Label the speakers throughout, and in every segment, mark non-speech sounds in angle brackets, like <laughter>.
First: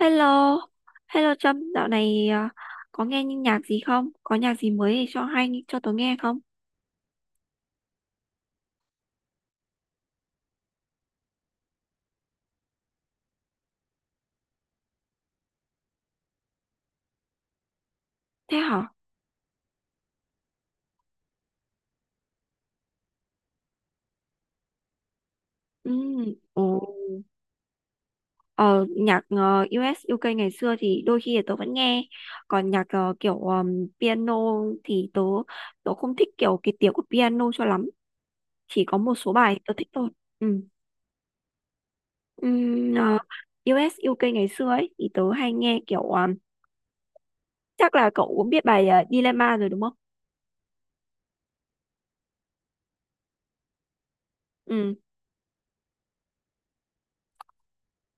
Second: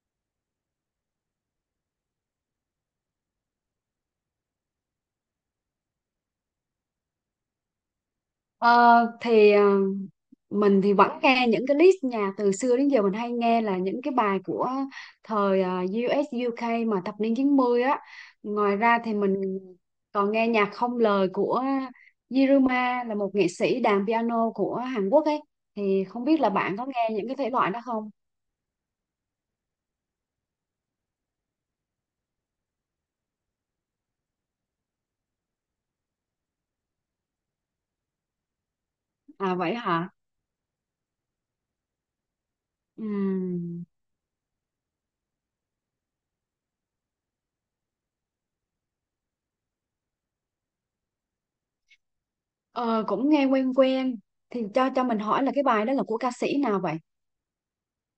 Speaker 1: Hello, hello Trâm, dạo này à, có nghe những nhạc gì không? Có nhạc gì mới để cho hay cho tớ nghe không?
Speaker 2: Ờ, thì ờ, mình thì vẫn nghe những cái list nhạc từ xưa đến giờ mình hay nghe là những cái bài của thời US UK mà thập niên 90 á.
Speaker 1: Thế
Speaker 2: Ngoài
Speaker 1: hả?
Speaker 2: ra thì mình còn nghe nhạc không lời của Yiruma, là một nghệ sĩ đàn piano của Hàn Quốc ấy.
Speaker 1: Ừ,
Speaker 2: Thì không biết là
Speaker 1: ồ,
Speaker 2: bạn có nghe những cái thể loại đó không?
Speaker 1: ờ, nhạc US UK ngày xưa thì đôi khi là tớ vẫn nghe, còn nhạc kiểu piano thì tớ tớ không thích kiểu cái tiếng của piano cho lắm, chỉ có một số
Speaker 2: À
Speaker 1: bài tớ
Speaker 2: vậy
Speaker 1: thích thôi.
Speaker 2: hả?
Speaker 1: Ừ. Ừm, ờ,
Speaker 2: Ừm.
Speaker 1: US UK ngày xưa ấy thì tớ hay nghe kiểu chắc là cậu cũng biết bài Dilemma rồi đúng không?
Speaker 2: Ờ, Cũng nghe quen quen, thì cho
Speaker 1: Ừ,
Speaker 2: cho mình hỏi là cái bài đó là của ca sĩ nào vậy?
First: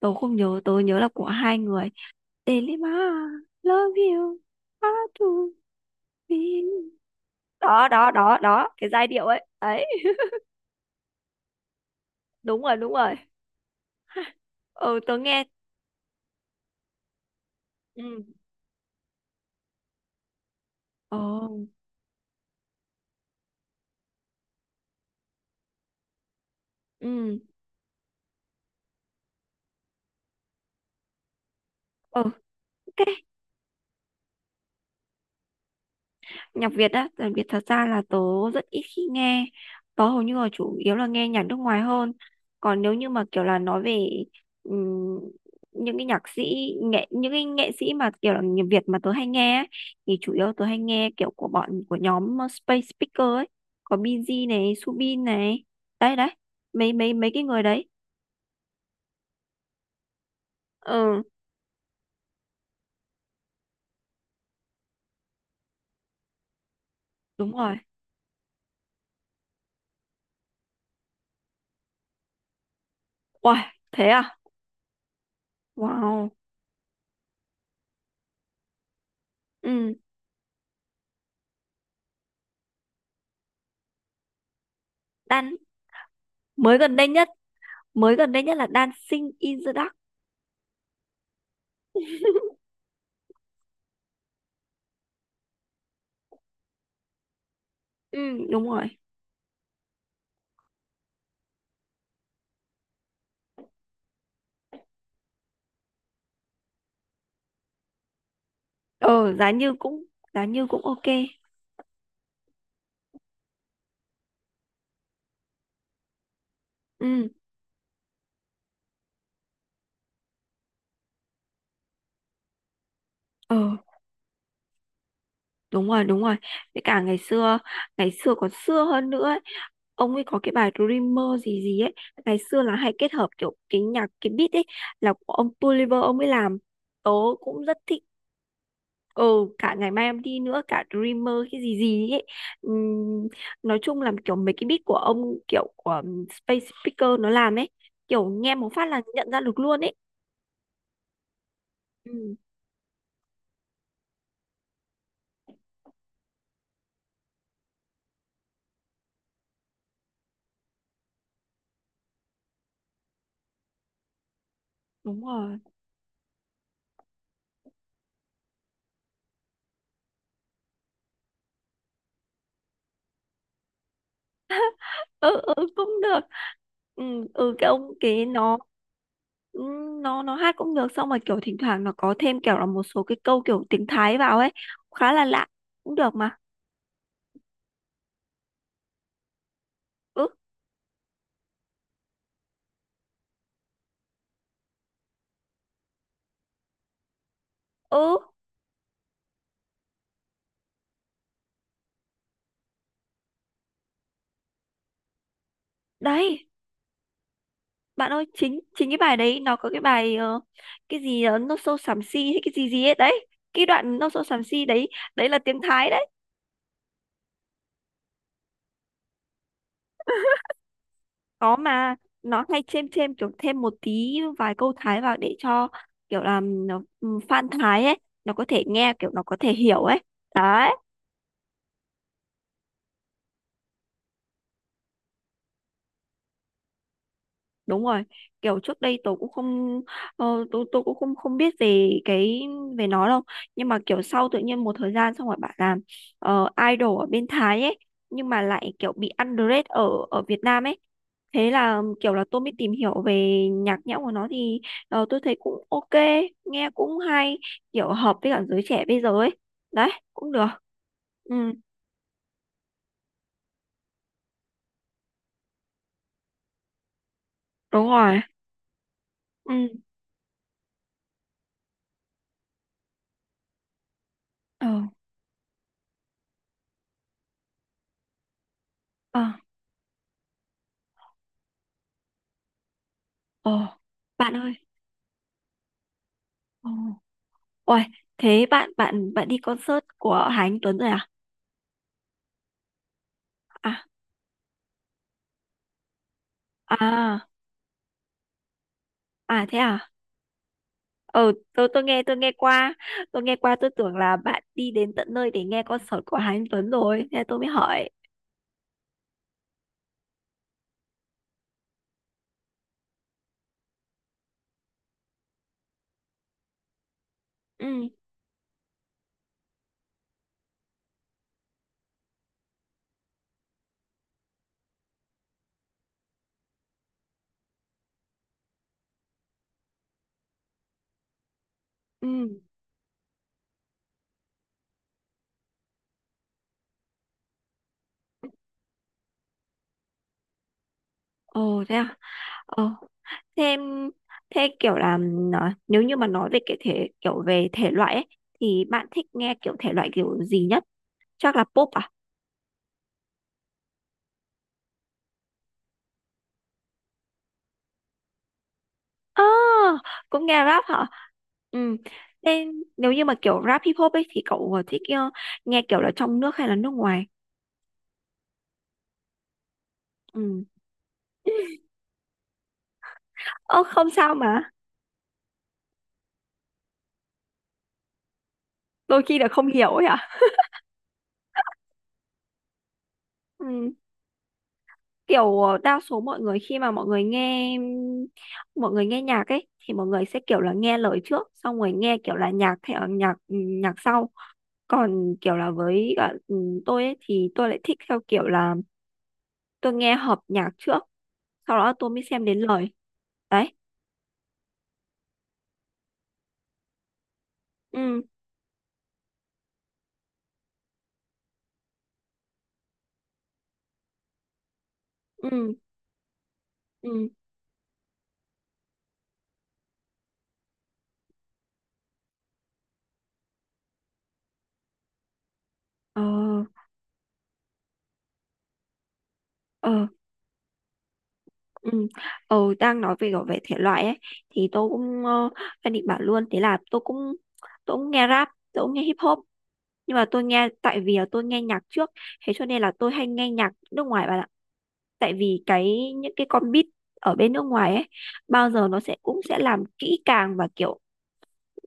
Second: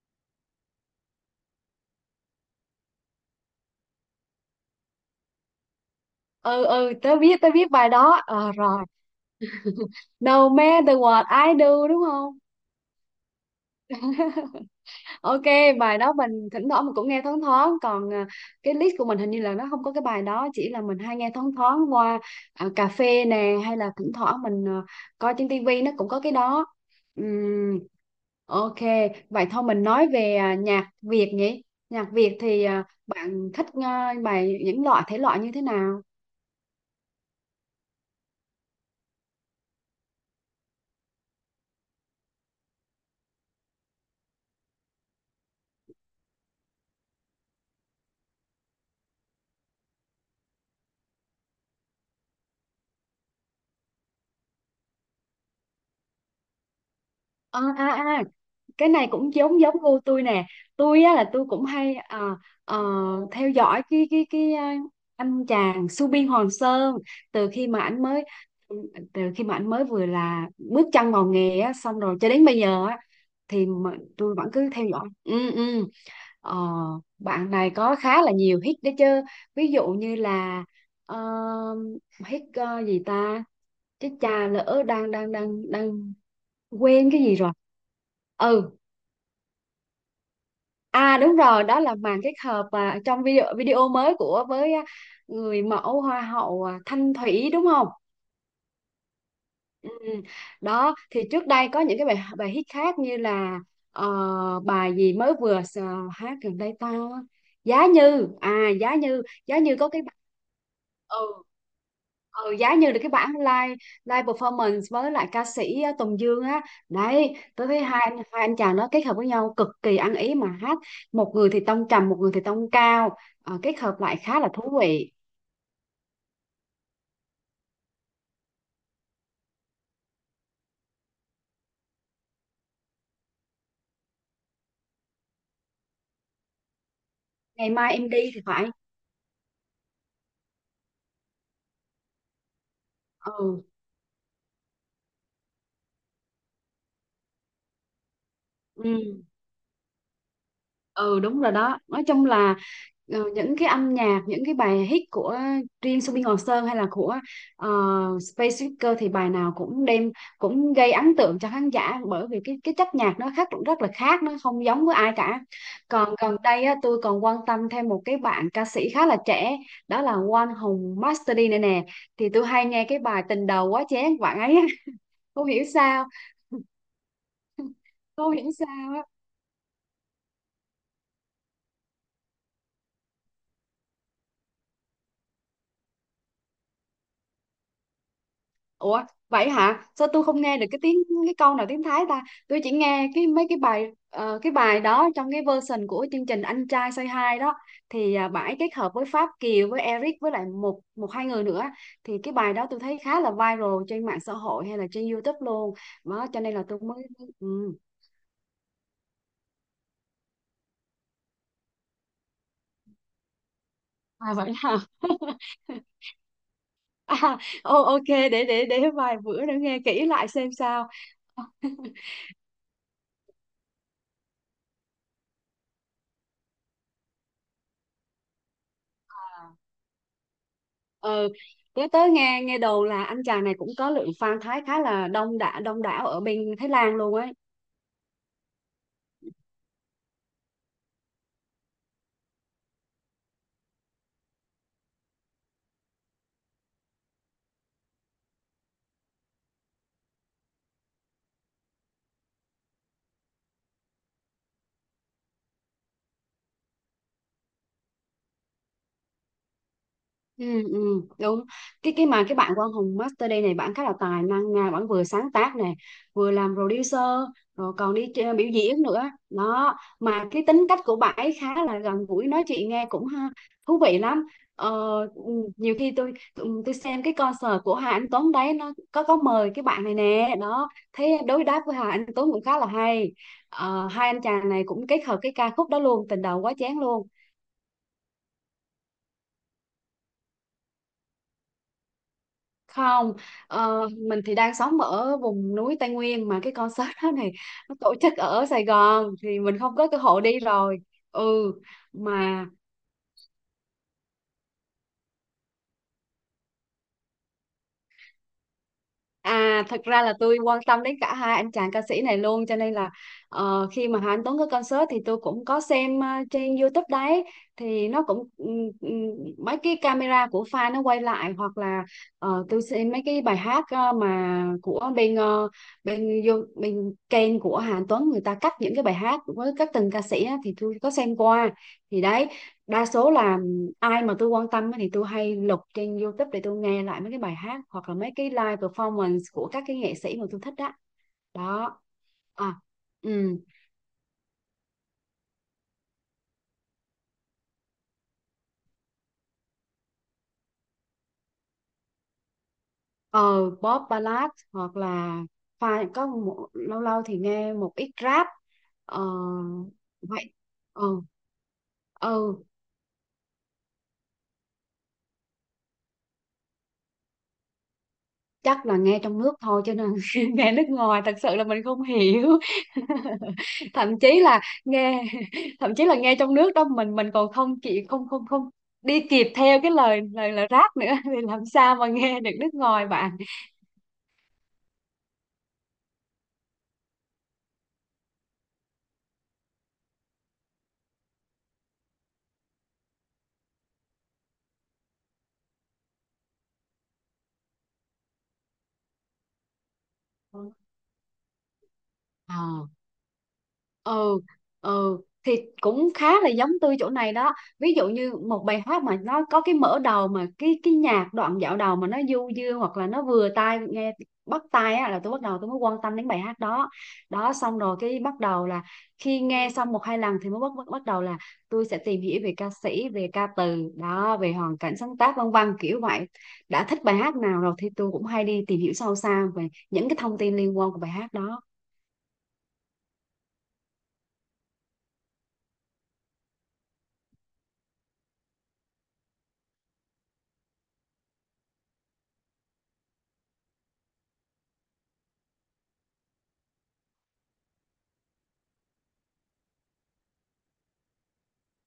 Speaker 1: tớ không nhớ, tớ nhớ là của hai người. Delima, love you, how to
Speaker 2: Ừ
Speaker 1: be.
Speaker 2: ừ tớ biết, tớ biết
Speaker 1: Đó
Speaker 2: bài
Speaker 1: đó
Speaker 2: đó.
Speaker 1: đó
Speaker 2: Ờ
Speaker 1: đó,
Speaker 2: rồi.
Speaker 1: cái giai điệu ấy đấy.
Speaker 2: No matter what I do đúng không?
Speaker 1: Đúng rồi, đúng rồi. Ừ,
Speaker 2: <laughs>
Speaker 1: tớ
Speaker 2: Ok,
Speaker 1: nghe.
Speaker 2: bài đó mình thỉnh thoảng mình cũng nghe thoáng thoáng, còn
Speaker 1: Ừ.
Speaker 2: cái list của mình hình như là nó không có cái bài đó, chỉ là mình hay
Speaker 1: Ồ.
Speaker 2: nghe thoáng thoáng qua cà phê nè, hay là thỉnh thoảng mình coi trên tivi nó cũng có cái đó.
Speaker 1: Ừ.
Speaker 2: Ừm, ok, vậy thôi mình nói về nhạc Việt nhỉ? Nhạc
Speaker 1: Ừ.
Speaker 2: Việt thì
Speaker 1: Ok.
Speaker 2: bạn thích bài những loại thể loại như thế nào?
Speaker 1: Nhạc Việt á, nhạc Việt thật ra là tớ rất ít khi nghe, tớ hầu như là chủ yếu là nghe nhạc nước ngoài hơn. Còn nếu như mà kiểu là nói về ừm, những cái nhạc sĩ nghệ những cái nghệ sĩ mà kiểu là nhạc Việt mà tớ hay nghe ấy, thì chủ yếu tớ hay nghe kiểu của bọn của nhóm Space Speaker ấy, có Binz này, Subin này, đấy đấy, mấy mấy mấy cái
Speaker 2: À,
Speaker 1: người đấy.
Speaker 2: à, à cái này cũng giống giống gu tôi nè. Tôi á
Speaker 1: Ừ,
Speaker 2: là tôi cũng hay ờ, theo dõi anh chàng Subin Hoàng Sơn từ
Speaker 1: đúng
Speaker 2: khi
Speaker 1: rồi.
Speaker 2: mà anh mới, từ khi mà anh mới vừa là bước chân vào nghề á, xong rồi cho đến bây giờ á,
Speaker 1: Wow,
Speaker 2: thì mà
Speaker 1: thế
Speaker 2: tôi
Speaker 1: à?
Speaker 2: vẫn cứ theo dõi. Ừ
Speaker 1: Wow.
Speaker 2: ờ, Bạn này có khá là nhiều hit đấy chứ, ví dụ
Speaker 1: Ừ,
Speaker 2: như là ờ, hit gì ta, chứ cha lỡ đang đang
Speaker 1: Đan,
Speaker 2: đang đang
Speaker 1: mới gần đây
Speaker 2: quên cái
Speaker 1: nhất,
Speaker 2: gì rồi.
Speaker 1: mới gần đây nhất là
Speaker 2: Ừ,
Speaker 1: Dancing in the Dark.
Speaker 2: à đúng rồi, đó là màn kết hợp trong video video mới của với người mẫu hoa hậu Thanh Thủy đúng không?
Speaker 1: Ừ, đúng rồi.
Speaker 2: Ừ. Đó thì trước đây có những cái bài bài hit khác như là bài gì mới vừa s- hát gần đây ta, giá như, à giá như
Speaker 1: Ờ Giá
Speaker 2: giá
Speaker 1: như
Speaker 2: như có cái
Speaker 1: cũng, giá như cũng ok.
Speaker 2: ừ, ừ giá như là cái bản live, live performance với lại ca sĩ Tùng Dương á.
Speaker 1: Ừ.
Speaker 2: Đấy, tôi thấy hai anh chàng đó kết hợp với nhau cực kỳ ăn ý mà hát, một người thì tông trầm, một người thì tông cao.
Speaker 1: Ờ,
Speaker 2: Ờ, kết hợp lại khá là thú vị.
Speaker 1: đúng rồi, đúng rồi. Với cả ngày xưa còn xưa hơn nữa ấy. Ông ấy có cái bài Dreamer gì gì ấy, ngày xưa là hay kết hợp kiểu cái nhạc, cái beat ấy là của ông Tuliver ông ấy làm, tớ cũng
Speaker 2: Ngày
Speaker 1: rất
Speaker 2: mai
Speaker 1: thích.
Speaker 2: em đi thì phải.
Speaker 1: Ừ, cả ngày mai em đi nữa, cả Dreamer cái gì gì ấy. Ừm,
Speaker 2: ừ
Speaker 1: nói chung là kiểu mấy cái beat của ông, kiểu của Space Speaker nó làm ấy, kiểu nghe một phát
Speaker 2: ừ
Speaker 1: là nhận ra được luôn ấy.
Speaker 2: ừ đúng rồi đó, nói chung
Speaker 1: Ừ,
Speaker 2: là ờ, những cái âm nhạc, những cái bài hit của riêng Subin Ngọc Sơn hay là của Space Speaker thì bài nào cũng đem, cũng gây ấn tượng cho khán giả, bởi vì cái chất nhạc nó khác, rất là khác, nó không giống với ai
Speaker 1: đúng
Speaker 2: cả.
Speaker 1: rồi.
Speaker 2: Còn gần đây á, tôi còn quan tâm thêm một cái bạn ca sĩ khá là trẻ, đó là Quang Hùng Master D này nè. Thì tôi hay nghe cái bài Tình Đầu Quá Chén của bạn ấy. <laughs>
Speaker 1: Ừ.
Speaker 2: Không
Speaker 1: Ừ,
Speaker 2: hiểu
Speaker 1: cũng
Speaker 2: sao.
Speaker 1: được. Ừ, ừ, cái ông
Speaker 2: <laughs>
Speaker 1: cái
Speaker 2: Không hiểu
Speaker 1: nó,
Speaker 2: sao.
Speaker 1: ừ, nó hát cũng được, xong rồi kiểu thỉnh thoảng nó có thêm kiểu là một số cái câu kiểu tiếng Thái vào ấy, khá là lạ, cũng được mà.
Speaker 2: Ủa vậy hả? Sao tôi
Speaker 1: Ừ.
Speaker 2: không nghe được cái tiếng, cái câu nào tiếng Thái ta? Tôi chỉ nghe cái mấy cái bài cái bài đó trong cái version của chương trình Anh Trai Say Hi đó,
Speaker 1: Ừ,
Speaker 2: thì bãi kết hợp với Pháp Kiều, với Eric, với lại một một hai người nữa. Thì cái bài đó tôi thấy khá là viral trên mạng xã hội hay là trên YouTube luôn. Đó cho
Speaker 1: đấy.
Speaker 2: nên là tôi mới ừ.
Speaker 1: Bạn ơi, chính chính cái bài đấy nó có cái bài cái gì nó sâu xám xì hay cái gì gì ấy đấy, cái đoạn nó sâu
Speaker 2: À
Speaker 1: xám
Speaker 2: vậy
Speaker 1: xì
Speaker 2: hả?
Speaker 1: đấy, đấy là tiếng
Speaker 2: <laughs>
Speaker 1: Thái đấy.
Speaker 2: À, ok, để để vài bữa nữa nghe kỹ lại xem sao.
Speaker 1: Có mà, nó hay chêm chêm kiểu thêm một tí vài câu Thái vào để cho kiểu là nó, ừ, fan Thái ấy nó có thể nghe, kiểu nó có thể hiểu ấy. Đấy.
Speaker 2: Ừ, nhớ tới nghe, nghe đồn là anh chàng này cũng có lượng fan Thái khá là đông đảo, đông đảo ở bên Thái Lan luôn ấy.
Speaker 1: Đúng rồi. Kiểu trước đây tôi cũng không, tôi cũng không không biết về về nó đâu, nhưng mà kiểu sau tự nhiên một thời gian xong rồi bạn làm idol ở bên Thái ấy, nhưng mà lại kiểu bị underrated ở ở Việt Nam ấy. Thế là kiểu là tôi mới tìm hiểu về nhạc nhẽo của nó thì, tôi thấy cũng ok, nghe cũng hay, kiểu hợp với cả giới trẻ bây giờ ấy, đấy cũng
Speaker 2: Ừ,
Speaker 1: được.
Speaker 2: ừ,
Speaker 1: Ừ,
Speaker 2: đúng. Cái bạn của ông Hùng Master đây này, bạn khá là tài năng nha, bạn vừa sáng tác này, vừa làm producer, rồi
Speaker 1: đúng
Speaker 2: còn đi
Speaker 1: rồi.
Speaker 2: biểu diễn nữa đó.
Speaker 1: Ừ.
Speaker 2: Mà cái tính cách của bạn ấy khá là gần gũi, nói chuyện nghe cũng ha, thú vị lắm.
Speaker 1: Ờ.
Speaker 2: ờ, ừ, Nhiều khi tôi xem cái concert của Hà Anh Tuấn đấy, nó có
Speaker 1: Ờ.
Speaker 2: mời cái bạn này nè, đó thấy đối đáp với Hà Anh Tuấn cũng khá là hay.
Speaker 1: Ờ,
Speaker 2: Hai anh
Speaker 1: bạn
Speaker 2: chàng
Speaker 1: ơi,
Speaker 2: này cũng kết hợp cái ca khúc đó luôn, Tình Đầu Quá
Speaker 1: ờ.
Speaker 2: Chén luôn.
Speaker 1: Ôi, thế bạn bạn bạn đi concert của Hà Anh Tuấn rồi à?
Speaker 2: Không,
Speaker 1: À,
Speaker 2: mình thì đang sống ở vùng núi Tây Nguyên, mà cái concert <laughs> đó
Speaker 1: à,
Speaker 2: này nó tổ chức ở Sài Gòn thì
Speaker 1: à, thế
Speaker 2: mình không có
Speaker 1: à?
Speaker 2: cơ hội đi rồi.
Speaker 1: Ờ,
Speaker 2: Ừ
Speaker 1: tôi nghe
Speaker 2: mà
Speaker 1: qua, tôi tưởng là bạn đi đến tận nơi để nghe concert của Hà Anh Tuấn rồi, thế tôi mới hỏi.
Speaker 2: À thật ra là tôi quan tâm đến cả hai anh chàng ca sĩ này luôn, cho nên là khi mà Hà Anh Tuấn có concert thì tôi cũng có xem trên YouTube đấy.
Speaker 1: Ừ,
Speaker 2: Thì nó cũng mấy cái camera của fan nó quay lại, hoặc là tôi xem mấy cái bài hát mà của bên bên bên kênh của Hà Anh Tuấn, người ta cắt những cái bài hát với các từng ca sĩ á, thì tôi có xem qua. Thì đấy,
Speaker 1: ừ.
Speaker 2: đa số là ai mà tôi quan tâm á thì tôi hay lục trên YouTube để tôi nghe lại mấy cái bài hát hoặc là mấy cái live performance của các cái nghệ sĩ mà tôi thích đó.
Speaker 1: Ồ, thế
Speaker 2: Đó,
Speaker 1: à?
Speaker 2: à,
Speaker 1: Ờ.
Speaker 2: ừ,
Speaker 1: thế thế kiểu là nó- nếu như mà nói về cái thể kiểu về thể loại ấy thì bạn thích nghe kiểu thể loại kiểu gì nhất? Chắc là pop à?
Speaker 2: ờ, pop ballad hoặc là có một, lâu lâu thì nghe một ít rap. Ờ
Speaker 1: À, cũng
Speaker 2: vậy.
Speaker 1: nghe rap
Speaker 2: Ờ,
Speaker 1: hả? Ừ.
Speaker 2: ừ,
Speaker 1: Thế, nếu như mà kiểu rap hip hop ấy thì cậu thích nghe kiểu là trong nước hay là nước ngoài?
Speaker 2: chắc là nghe trong nước thôi, cho nên <laughs>
Speaker 1: Ừ.
Speaker 2: nghe nước ngoài thật sự là mình không hiểu.
Speaker 1: Ơ
Speaker 2: <laughs>
Speaker 1: không
Speaker 2: Thậm
Speaker 1: sao
Speaker 2: chí là
Speaker 1: mà,
Speaker 2: nghe, <laughs> thậm chí là nghe trong nước đó, mình còn không chị không không không đi
Speaker 1: đôi khi
Speaker 2: kịp
Speaker 1: là không
Speaker 2: theo
Speaker 1: hiểu
Speaker 2: cái
Speaker 1: ấy
Speaker 2: lời,
Speaker 1: à?
Speaker 2: lời rap nữa, <laughs> thì làm sao mà nghe được nước ngoài bạn.
Speaker 1: Ừ. Kiểu ờ, đa số mọi người khi mà mọi người nghe nhạc ấy thì mọi người sẽ kiểu là nghe lời trước, xong rồi nghe kiểu là nhạc theo nhạc, nhạc sau. Còn kiểu là với cả, tôi ấy thì tôi lại thích theo kiểu là tôi nghe hợp nhạc trước, sau đó tôi mới xem đến
Speaker 2: Ờ.
Speaker 1: lời. Đấy.
Speaker 2: ừ ừ thì Cũng khá là giống tôi chỗ này đó, ví dụ
Speaker 1: Ừ.
Speaker 2: như một bài hát mà nó có cái mở đầu mà cái nhạc đoạn dạo đầu mà nó du dương hoặc là nó vừa tai nghe, bắt tai á, là tôi bắt đầu tôi
Speaker 1: Ừ.
Speaker 2: mới quan tâm đến bài hát đó.
Speaker 1: Ừ.
Speaker 2: Đó xong rồi cái bắt đầu là khi nghe xong một hai lần thì mới bắt bắt, bắt đầu là tôi sẽ tìm hiểu về ca sĩ, về ca từ đó, về hoàn cảnh sáng tác, vân vân kiểu vậy.
Speaker 1: Ờ.
Speaker 2: Đã thích bài hát nào rồi thì tôi cũng hay đi tìm hiểu sâu xa về
Speaker 1: Ờ.
Speaker 2: những cái thông tin liên quan của bài hát đó.
Speaker 1: Ừ. Ờ, đang nói về về thể loại ấy thì tôi cũng, đang định bảo luôn, thế là tôi cũng, nghe rap, tôi cũng nghe hip hop, nhưng mà tôi nghe tại vì là tôi nghe nhạc trước, thế cho nên là tôi hay nghe nhạc nước ngoài bạn ạ, tại vì những cái con beat ở bên nước ngoài ấy bao giờ nó cũng sẽ làm kỹ càng và kiểu,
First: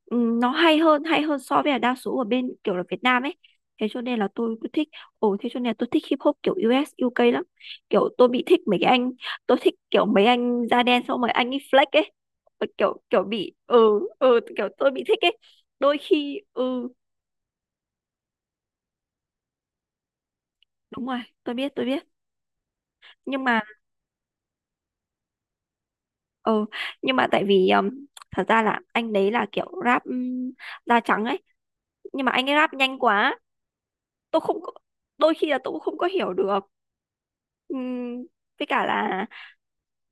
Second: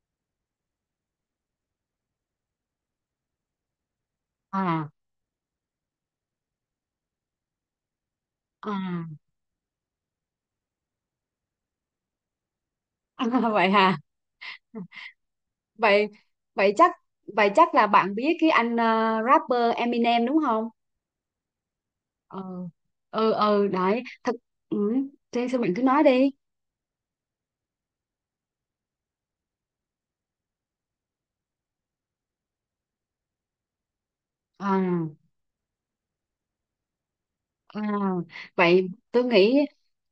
Speaker 1: nó hay hơn, so với là đa số ở bên kiểu là Việt Nam ấy, thế cho nên là tôi cứ thích.
Speaker 2: À,
Speaker 1: Ồ, thế cho nên là tôi thích hip hop kiểu US UK lắm, kiểu tôi bị thích mấy cái anh,
Speaker 2: à.
Speaker 1: tôi thích kiểu mấy anh da đen xong mấy anh ấy flex ấy. Tôi kiểu kiểu
Speaker 2: <laughs> À,
Speaker 1: bị,
Speaker 2: vậy hả?
Speaker 1: kiểu tôi bị thích ấy, đôi
Speaker 2: Vậy
Speaker 1: khi
Speaker 2: vậy
Speaker 1: ừ.
Speaker 2: chắc Vậy chắc là bạn biết cái anh rapper Eminem đúng không?
Speaker 1: Đúng rồi, tôi biết, tôi biết.
Speaker 2: Ừ. Ừ
Speaker 1: Nhưng mà,
Speaker 2: ừ đấy, thật, ừ, thế sao bạn cứ nói đi.
Speaker 1: ừ nhưng mà tại vì thật ra là anh đấy là kiểu rap da trắng ấy, nhưng mà anh ấy rap nhanh quá, tôi không có-,
Speaker 2: À.
Speaker 1: đôi khi là tôi cũng không có hiểu được.
Speaker 2: À,
Speaker 1: Ừm, với cả
Speaker 2: vậy tôi
Speaker 1: là,
Speaker 2: nghĩ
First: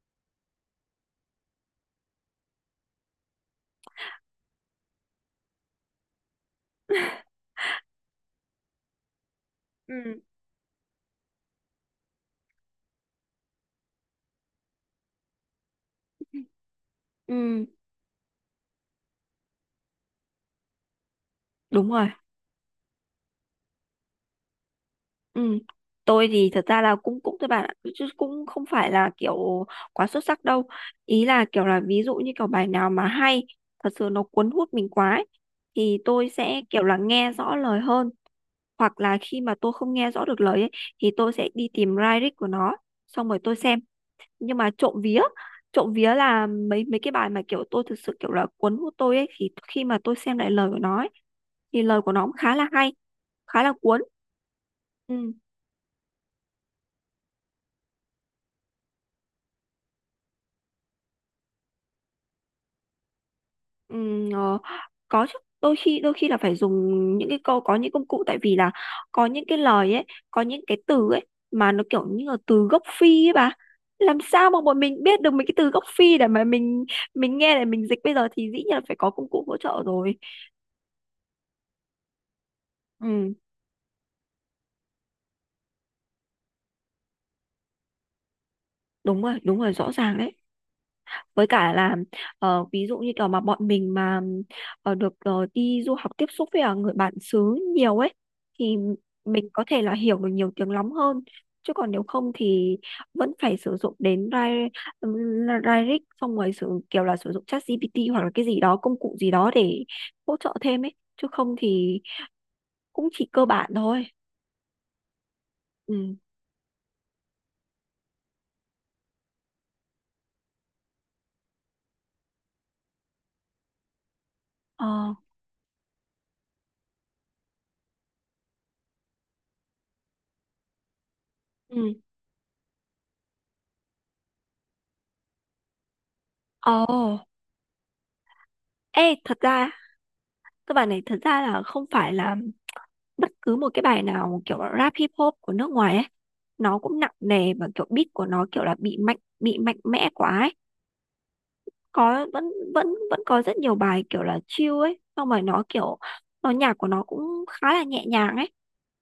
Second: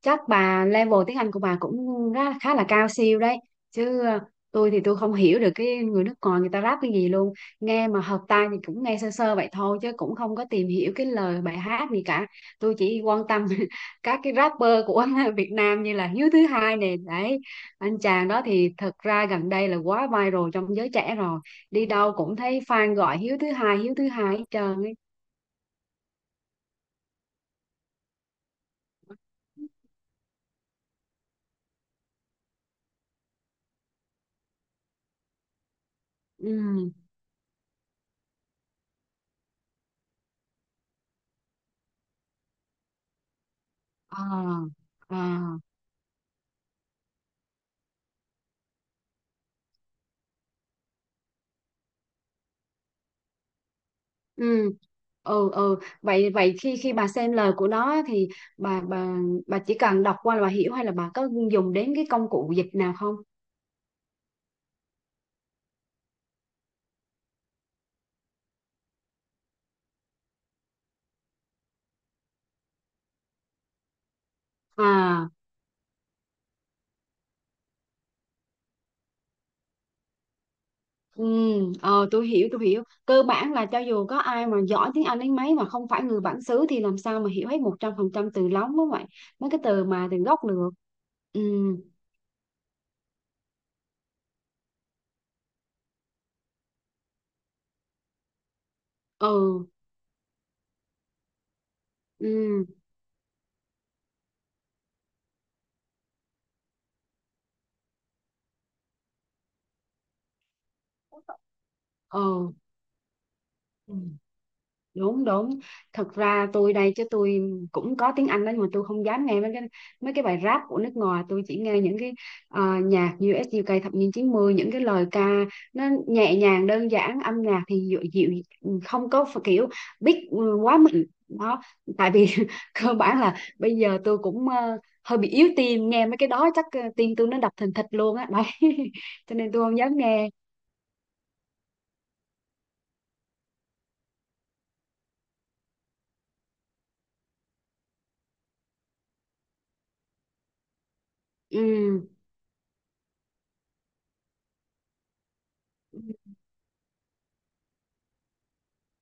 Speaker 2: chắc bà level tiếng Anh của bà cũng khá là cao siêu đấy chứ. Ờ, tôi thì tôi không hiểu được cái người nước ngoài người ta rap cái gì luôn, nghe mà hợp tai thì cũng nghe sơ sơ vậy thôi, chứ
Speaker 1: ừ
Speaker 2: cũng không có tìm hiểu cái lời bài hát gì cả. Tôi chỉ quan tâm <laughs> các cái rapper của <laughs> Việt Nam như là Hiếu Thứ Hai nè đấy,
Speaker 1: ừm,
Speaker 2: anh chàng đó thì thật ra gần đây là quá viral trong giới trẻ rồi, đi
Speaker 1: đúng rồi.
Speaker 2: đâu cũng thấy fan gọi Hiếu Thứ Hai, Hiếu Thứ Hai hết trơn ấy.
Speaker 1: Ừm, tôi thì thật ra là cũng, các bạn ạ, chứ cũng không phải là kiểu quá xuất sắc đâu, ý là kiểu là ví dụ như kiểu bài nào mà hay thật sự, nó cuốn hút mình quá ấy, thì tôi sẽ kiểu
Speaker 2: Ừ.
Speaker 1: là nghe rõ lời hơn, hoặc là khi mà tôi không nghe rõ được lời ấy, thì tôi sẽ đi tìm lyric của nó xong rồi tôi xem. Nhưng
Speaker 2: À,
Speaker 1: mà trộm vía,
Speaker 2: à,
Speaker 1: trộm vía là mấy mấy cái bài mà kiểu tôi thực sự kiểu là cuốn hút tôi ấy, thì khi mà tôi xem lại lời của nó ấy, thì lời của nó cũng khá là hay, khá là cuốn.
Speaker 2: ừ
Speaker 1: Ừ.
Speaker 2: ừ ừ, vậy vậy khi khi bà xem lời của nó á, thì bà bà bà chỉ cần đọc qua là bà hiểu, hay là bà có dùng đến cái công cụ dịch nào không?
Speaker 1: Ừ. Ờ, có chứ, đôi khi là phải dùng những cái câu, có những công cụ, tại vì là có những cái lời ấy, có những cái từ ấy mà nó kiểu như là từ gốc phi ấy bà, làm sao mà bọn mình biết
Speaker 2: À,
Speaker 1: được mấy cái từ gốc phi để mà mình nghe để mình dịch bây giờ, thì dĩ nhiên là phải có công cụ hỗ trợ rồi.
Speaker 2: ừ, ờ, tôi hiểu tôi hiểu, cơ
Speaker 1: Ừ,
Speaker 2: bản là cho dù có ai mà giỏi tiếng Anh đến mấy mà không phải người bản xứ thì làm sao mà hiểu hết 100% từ lóng, đúng vậy.
Speaker 1: đúng rồi,
Speaker 2: Mấy
Speaker 1: đúng
Speaker 2: cái
Speaker 1: rồi,
Speaker 2: từ
Speaker 1: rõ
Speaker 2: mà
Speaker 1: ràng
Speaker 2: từ
Speaker 1: đấy.
Speaker 2: gốc được. Ừ
Speaker 1: Với cả là, ví dụ như kiểu mà bọn mình mà được, đi du học, tiếp xúc với người bản xứ nhiều ấy, thì mình có
Speaker 2: ừ
Speaker 1: thể là hiểu được nhiều tiếng lắm hơn, chứ còn nếu không
Speaker 2: ừ
Speaker 1: thì vẫn phải sử dụng đến Rai-, Rairik, xong rồi sử dụng ChatGPT hoặc là cái gì đó, công cụ gì đó để hỗ trợ thêm ấy, chứ không thì
Speaker 2: ừ.
Speaker 1: cũng chỉ cơ bản
Speaker 2: Ừ.
Speaker 1: thôi.
Speaker 2: Đúng đúng, thật
Speaker 1: Ừ.
Speaker 2: ra tôi đây chứ tôi cũng có tiếng Anh đó, nhưng mà tôi không dám nghe mấy cái, mấy cái bài rap của nước ngoài. Tôi chỉ nghe những cái nhạc US UK thập niên 90, những cái lời
Speaker 1: Ờ.
Speaker 2: ca nó nhẹ nhàng đơn giản, âm nhạc thì dịu, dịu, không có phải kiểu beat ừ, quá mạnh đó.
Speaker 1: Ừ.
Speaker 2: Tại vì <laughs> cơ bản là bây giờ tôi cũng hơi bị yếu tim, nghe mấy cái đó chắc
Speaker 1: Ồ.
Speaker 2: tim tôi nó đập thình thịch luôn á đấy. <laughs>
Speaker 1: Ê,
Speaker 2: Cho
Speaker 1: thật
Speaker 2: nên tôi
Speaker 1: ra
Speaker 2: không dám nghe.
Speaker 1: các bạn này, thật ra là không phải là bất cứ một cái bài nào kiểu rap hip hop của nước ngoài ấy nó cũng nặng nề và kiểu beat của nó kiểu là bị mạnh mẽ quá ấy,
Speaker 2: Ừ
Speaker 1: có, vẫn vẫn vẫn có rất nhiều bài kiểu là chill ấy, xong rồi nó kiểu,
Speaker 2: ừ
Speaker 1: nó nhạc của nó cũng khá là nhẹ nhàng ấy,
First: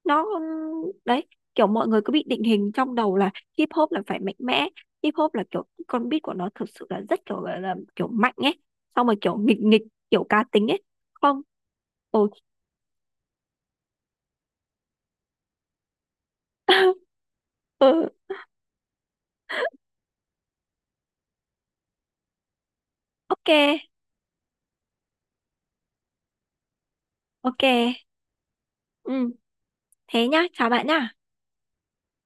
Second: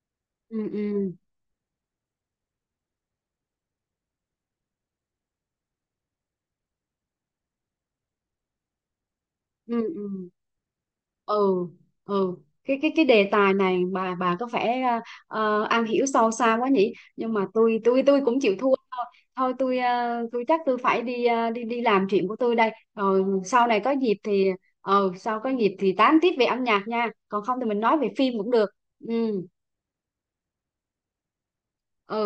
Speaker 1: nó
Speaker 2: ừ
Speaker 1: đấy, kiểu mọi người cứ bị định hình trong đầu là hip hop là phải mạnh mẽ, hip hop là kiểu con beat của nó thực sự là rất kiểu là, kiểu mạnh ấy, xong rồi kiểu nghịch
Speaker 2: ừ
Speaker 1: nghịch,
Speaker 2: ừ.
Speaker 1: kiểu
Speaker 2: Ừ.
Speaker 1: cá tính ấy. Không.
Speaker 2: ừ
Speaker 1: Ồ.
Speaker 2: ừ cái cái đề tài này bà có vẻ am hiểu sâu xa quá nhỉ, nhưng mà tôi tôi
Speaker 1: Ừ,
Speaker 2: tôi cũng chịu thua. Thôi tôi tôi chắc tôi phải đi đi đi làm chuyện của tôi đây, rồi
Speaker 1: ok,
Speaker 2: sau này có dịp thì sau có dịp thì tám tiếp về âm nhạc nha, còn không
Speaker 1: ok.
Speaker 2: thì mình nói về phim cũng được.
Speaker 1: Ừ,
Speaker 2: Ừ
Speaker 1: thế nhá, chào bạn nhá.
Speaker 2: ừ.